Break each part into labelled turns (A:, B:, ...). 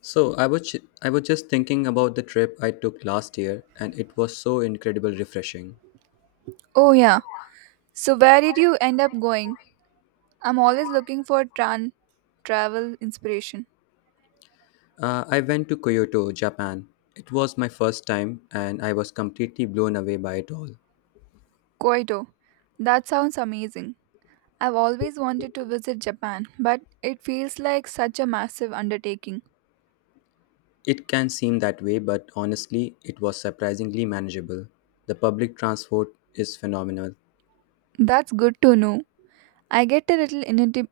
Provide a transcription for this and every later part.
A: So I was just thinking about the trip I took last year, and it was so incredibly refreshing.
B: Oh, yeah. So, where did you end up going? I'm always looking for tran travel inspiration.
A: I went to Kyoto, Japan. It was my first time, and I was completely blown away by it all.
B: Kyoto. That sounds amazing. I've always wanted to visit Japan, but it feels like such a massive undertaking.
A: It can seem that way, but honestly, it was surprisingly manageable. The public transport is phenomenal,
B: That's good to know. I get a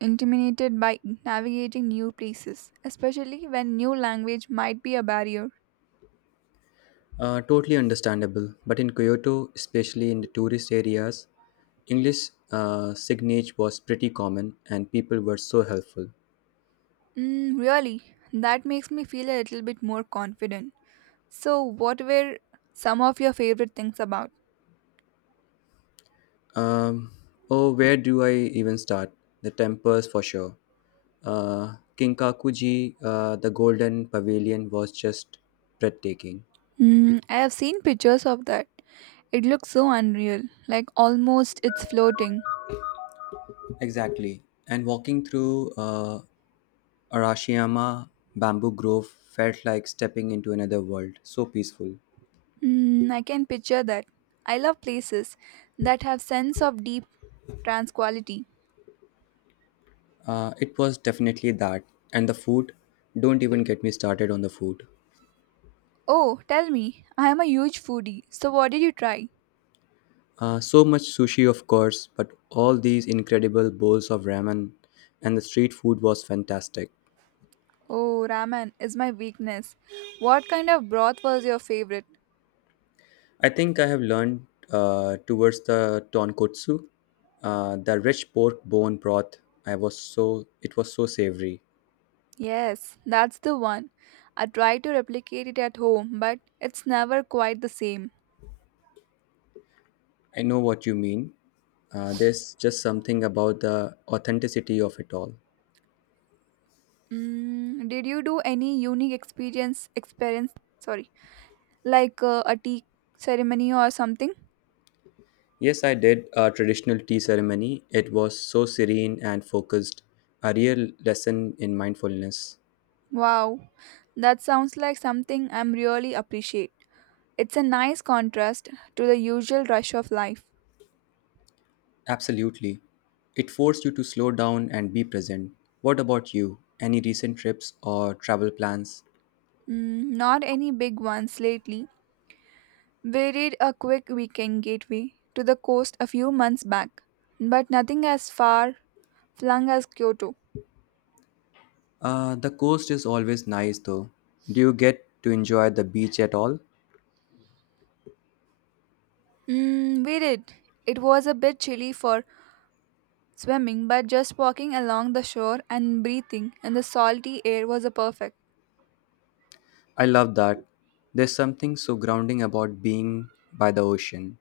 B: intimidated by navigating new places, especially when new language might be a barrier.
A: totally understandable. But in Kyoto, especially in the tourist areas, English signage was pretty common, and people were so helpful.
B: Mm, really, that makes me feel a little bit more confident. So, what were some of your favorite things about?
A: Um, oh, where do I even start? The temples for sure. Kinkakuji, the Golden Pavilion was just breathtaking.
B: Mm, I have seen pictures of that. It looks so unreal, like almost it's floating.
A: Exactly. And walking through Arashiyama Bamboo Grove felt like stepping into another world. So peaceful.
B: Mm, I can picture that. I love places that have sense of deep trans quality.
A: It was definitely that. And the food, don't even get me started on the food.
B: Oh, tell me, I am a huge foodie. So what did you try?
A: So much sushi, of course, but all these incredible bowls of ramen and the street food was fantastic.
B: Oh, ramen is my weakness. What kind of broth was your favorite?
A: I think I have learned towards the tonkotsu, the rich pork bone broth. I was so it was so savory.
B: Yes, that's the one. I try to replicate it at home, but it's never quite the same.
A: I know what you mean. There's just something about the authenticity of it all.
B: Mm, did you do any unique experience experience sorry like a tea ceremony or something?
A: Yes, I did a traditional tea ceremony. It was so serene and focused, a real lesson in mindfulness.
B: Wow. That sounds like something I'm really appreciate. It's a nice contrast to the usual rush of life.
A: Absolutely. It forced you to slow down and be present. What about you? Any recent trips or travel plans?
B: Mm, not any big ones lately. We did a quick weekend gateway to the coast a few months back, but nothing as far flung as Kyoto.
A: The coast is always nice though. Do you get to enjoy the beach at all?
B: Mm, we did. It was a bit chilly for swimming, but just walking along the shore and breathing in the salty air was a perfect.
A: I love that. There's something so grounding about being by the ocean.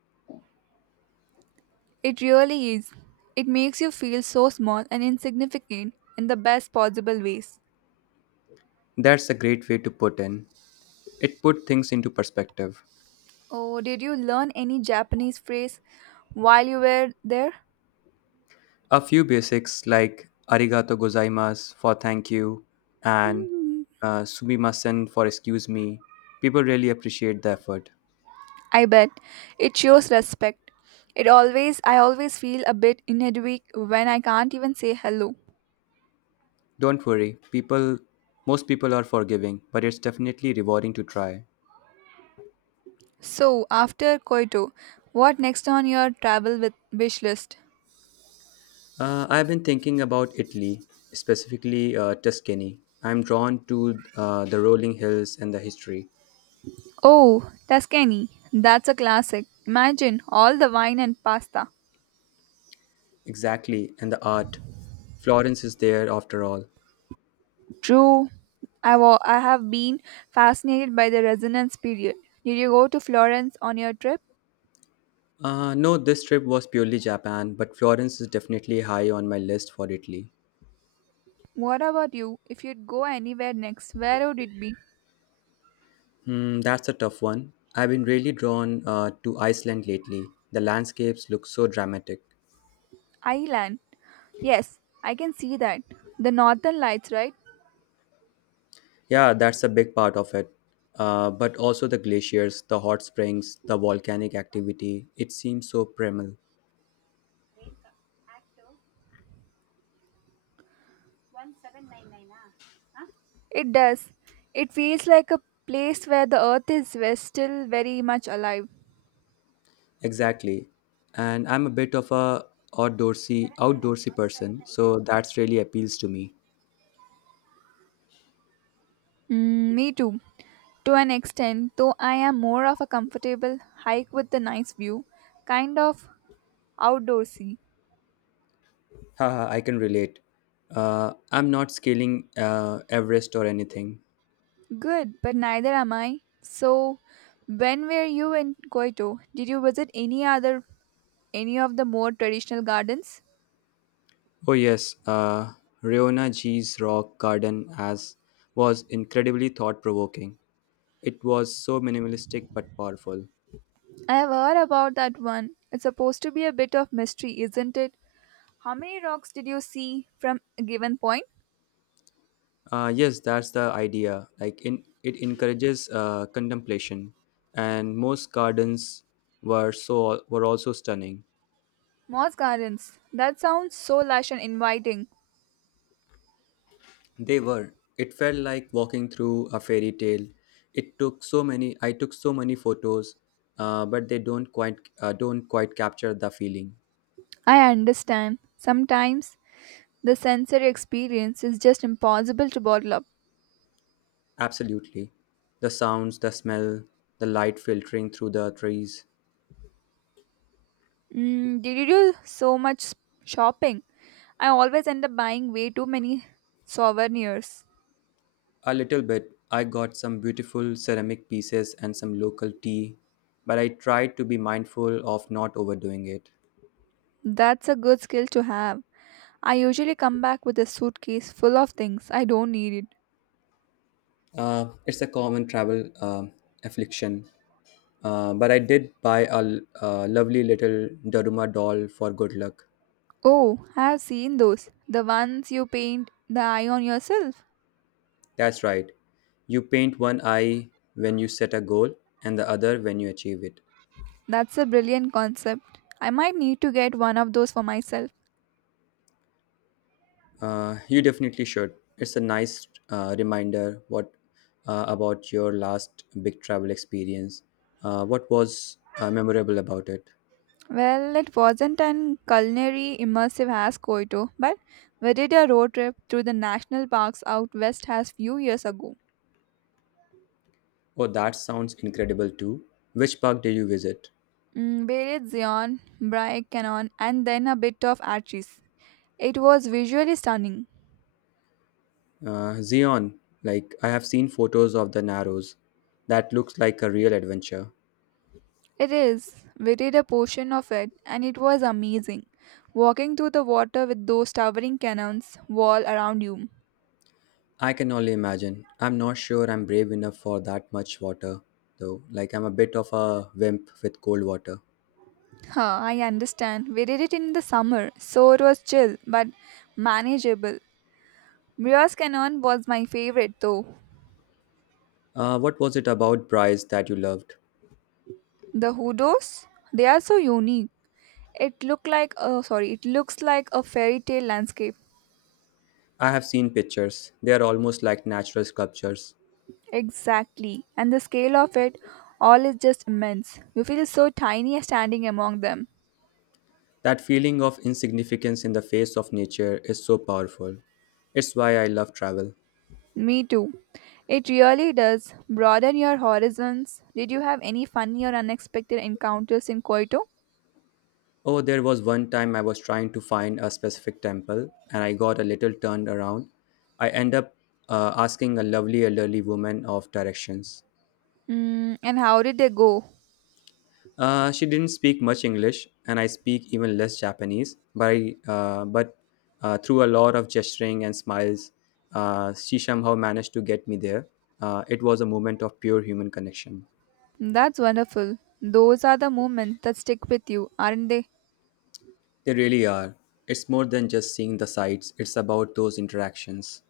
B: It really is. It makes you feel so small and insignificant in the best possible ways.
A: That's a great way to put in. It put things into perspective.
B: Oh, did you learn any Japanese phrase while you were there?
A: A few basics like arigato gozaimasu for thank you and
B: Hmm,
A: sumimasen for excuse me. People really appreciate the effort.
B: I bet it shows respect. It always I always feel a bit inadequate when I can't even say hello.
A: Don't worry, people most people are forgiving, but it's definitely rewarding to try.
B: So, after Kyoto, what next on your travel with wish list?
A: I've been thinking about Italy, specifically Tuscany. I'm drawn to the rolling hills and the history.
B: Oh, Tuscany. That's a classic. Imagine all the wine and pasta.
A: Exactly, and the art. Florence is there after all.
B: True. I have been fascinated by the Renaissance period. Did you go to Florence on your trip?
A: No, this trip was purely Japan, but Florence is definitely high on my list for Italy.
B: What about you? If you'd go anywhere next, where would it be?
A: Hmm, that's a tough one. I've been really drawn to Iceland lately. The landscapes look so dramatic.
B: Ireland. Yes, I can see that. The northern lights, right?
A: Yeah, that's a big part of it. But also the glaciers, the hot springs, the volcanic activity. It seems so primal.
B: It does. It feels like a place where the still very much alive.
A: Exactly. And I'm a bit of a outdoorsy person, so that's really appeals to me.
B: Mm, me too, to an extent, though I am more of a comfortable hike with a nice view, kind of outdoorsy.
A: Haha, I can relate. I'm not scaling Everest or anything.
B: Good, but neither am I. So, when were you in Koito? Did you visit any of the more traditional gardens?
A: Oh yes, Riona G's rock garden as was incredibly thought provoking. It was so minimalistic but powerful.
B: I have heard about that one. It's supposed to be a bit of mystery, isn't it? How many rocks did you see from a given point?
A: Yes, that's the idea. Like in, it encourages contemplation, and most gardens were also stunning.
B: Moss gardens. That sounds so lush and inviting.
A: They were. It felt like walking through a fairy tale. It took so many. I took so many photos, but they don't quite capture the feeling.
B: I understand. Sometimes the sensory experience is just impossible to bottle up.
A: Absolutely, the sounds, the smell, the light filtering through the trees.
B: Mm, did you do so shopping? I always end up buying way too many souvenirs.
A: A little bit. I got some beautiful ceramic pieces and some local tea, but I tried to be mindful of not overdoing it.
B: That's a good skill to have. I usually come back with a suitcase full of things I don't need it.
A: It's a common travel affliction, but I did buy a lovely little Daruma doll for good luck.
B: Oh, I have seen those. The ones you paint the eye on yourself.
A: That's right. You paint one eye when you set a goal and the other when you achieve it.
B: That's a brilliant concept. I might need to get one of those for myself.
A: You definitely should. It's a nice reminder what about your last big travel experience. What was memorable about it?
B: Well, it wasn't an culinary immersive as Koito, but we did a road trip through the national parks out west as few years ago.
A: Oh, that sounds incredible too. Which park did you visit?
B: Mm, Beret Zion, Brai Canon, and then a bit of Archie's. It was visually stunning.
A: Zion. Like I have seen photos of the Narrows. That looks like a real adventure.
B: It is. We did a portion of it, and it was amazing. Walking through the water with those towering cannons wall around you.
A: I can only imagine. I'm not sure I'm brave enough for that much water, though. Like I'm a bit of a wimp with cold water.
B: Huh, I understand. We did it in the summer, so it was chill but manageable. Mirror's Canyon was my favorite though.
A: What was it about Bryce that you loved?
B: The hoodoos, they are so unique. It looked like it looks like a fairy tale landscape.
A: I have seen pictures. They are almost like natural sculptures.
B: Exactly. And the scale of it all is just immense. You feel so tiny standing among them.
A: That feeling of insignificance in the face of nature is so powerful. It's why I love travel.
B: Me too. It really does broaden your horizons. Did you have any funny or unexpected encounters in Kyoto?
A: Oh, there was one time I was trying to find a specific temple and I got a little turned around. I end up asking a lovely elderly woman of directions.
B: Mm, and how did they go?
A: She didn't speak much English, and I speak even less Japanese. But through a lot of gesturing and smiles, she somehow managed to get me there. It was a moment of pure human connection.
B: That's wonderful. Those are the moments that stick with you, aren't they?
A: They really are. It's more than just seeing the sights. It's about those interactions.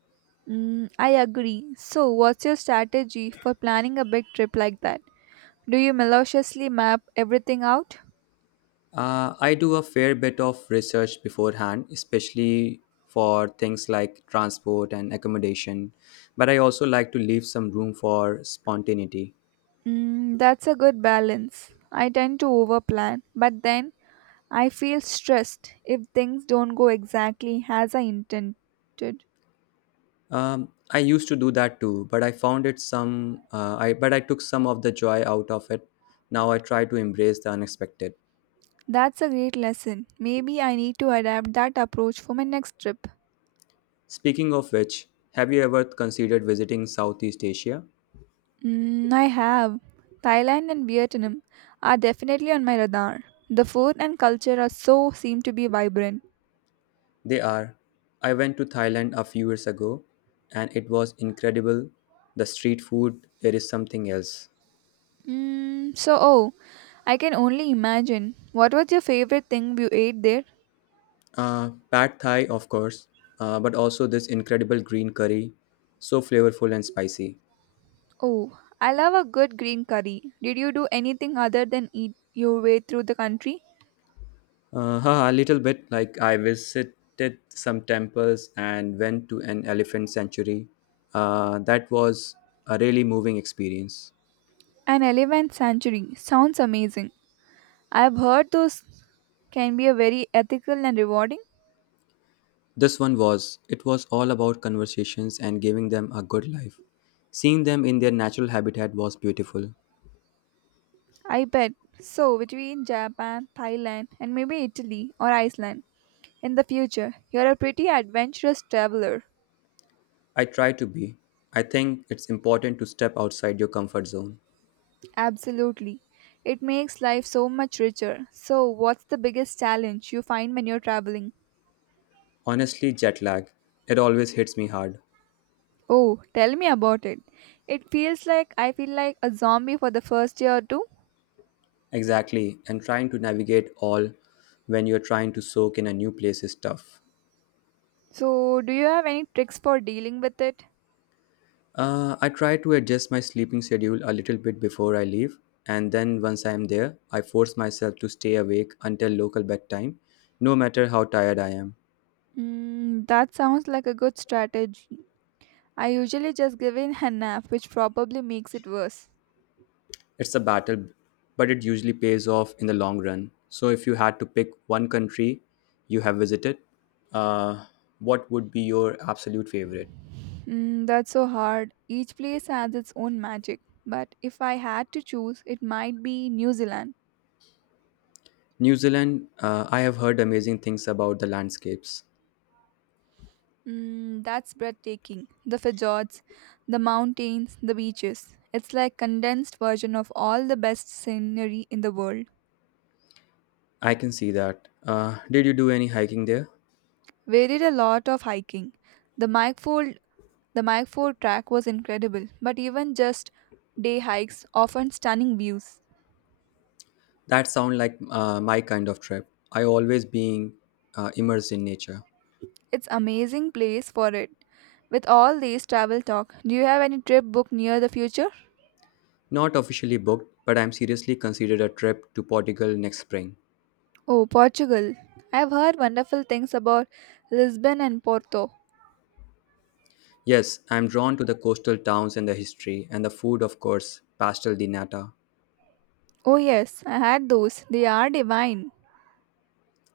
B: Mm, I agree. So, what's your strategy for planning a big trip like that? Do you maliciously map everything out?
A: I do a fair bit of research beforehand, especially for things like transport and accommodation. But I also like to leave some room for spontaneity.
B: Mm, that's a good balance. I tend to overplan, but then I feel stressed if things don't go exactly as I intended.
A: I used to do that too, but I found it some. I but I took some of the joy out of it. Now I try to embrace the unexpected.
B: That's a great lesson. Maybe I need to adapt that approach for my next trip.
A: Speaking of which, have you ever considered visiting Southeast Asia?
B: Mm, I have. Thailand and Vietnam are definitely on my radar. The food and culture are so seem to be vibrant.
A: They are. I went to Thailand a few years ago, and it was incredible. The street food there is something else.
B: Mm, so, oh, I can only imagine. What was your favorite thing you ate there?
A: Pad Thai, of course, but also this incredible green curry, so flavorful and spicy.
B: Oh, I love a good green curry. Did you do anything other than eat your way through the country?
A: Haha, a little bit like I visited some temples and went to an elephant sanctuary. That was a really moving experience.
B: An elephant sanctuary sounds amazing. I've heard those can be a very ethical and rewarding.
A: This one was, it was all about conversations and giving them a good life. Seeing them in their natural habitat was beautiful.
B: I bet. So, between Japan, Thailand, and maybe Italy or Iceland in the future, you're a pretty adventurous traveler.
A: I try to be. I think it's important to step outside your comfort zone.
B: Absolutely. It makes life so much richer. So, what's the biggest challenge you find when you're traveling?
A: Honestly, jet lag, it always hits me hard.
B: Oh, tell me about it. It feels like I feel like a zombie for the first year or two.
A: Exactly, and trying to navigate all when you're trying to soak in a new place is tough.
B: So, do you have any tricks for dealing with it?
A: I try to adjust my sleeping schedule a little bit before I leave, and then once I am there, I force myself to stay awake until local bedtime, no matter how tired I am.
B: Mm, that sounds like a good strategy. I usually just give in a nap, which probably makes it worse.
A: It's a battle, but it usually pays off in the long run. So, if you had to pick one country you have visited, uh, what would be your absolute favorite?
B: Mm, that's so hard. Each place has its own magic. But if I had to choose, it might be New Zealand.
A: New Zealand, I have heard amazing things about the landscapes.
B: Mm, that's breathtaking. The fjords, the mountains, the beaches. It's like condensed version of all the best scenery in the world.
A: I can see that. Did you do any hiking there?
B: We did a lot of hiking. The Mikefold the Mike track was incredible, but even just day hikes often stunning views.
A: That sound like my kind of trip. I always being immersed in nature.
B: It's amazing place for it. With all these travel talk, do you have any trip booked near the future?
A: Not officially booked, but I'm seriously considered a trip to Portugal next spring.
B: Oh, Portugal. I've heard wonderful things about Lisbon and Porto.
A: Yes, I'm drawn to the coastal towns and the history and the food, of course, pastel di nata.
B: Oh, yes, I had those. They are divine.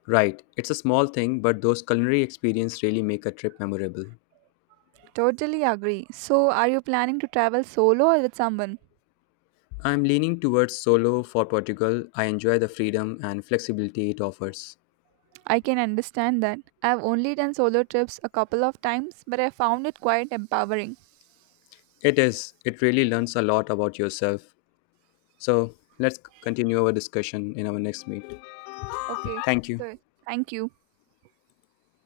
A: Right, it's a small thing, but those culinary experiences really make a trip memorable.
B: Totally agree. So, are you planning to travel solo or with someone?
A: I'm leaning towards solo for Portugal. I enjoy the freedom and flexibility it offers.
B: I can understand that. I've only done solo trips a couple of times, but I found it quite empowering.
A: It is. It really learns a lot about yourself. So let's continue our discussion in our next meet.
B: Okay,
A: Thank you.
B: so thank you.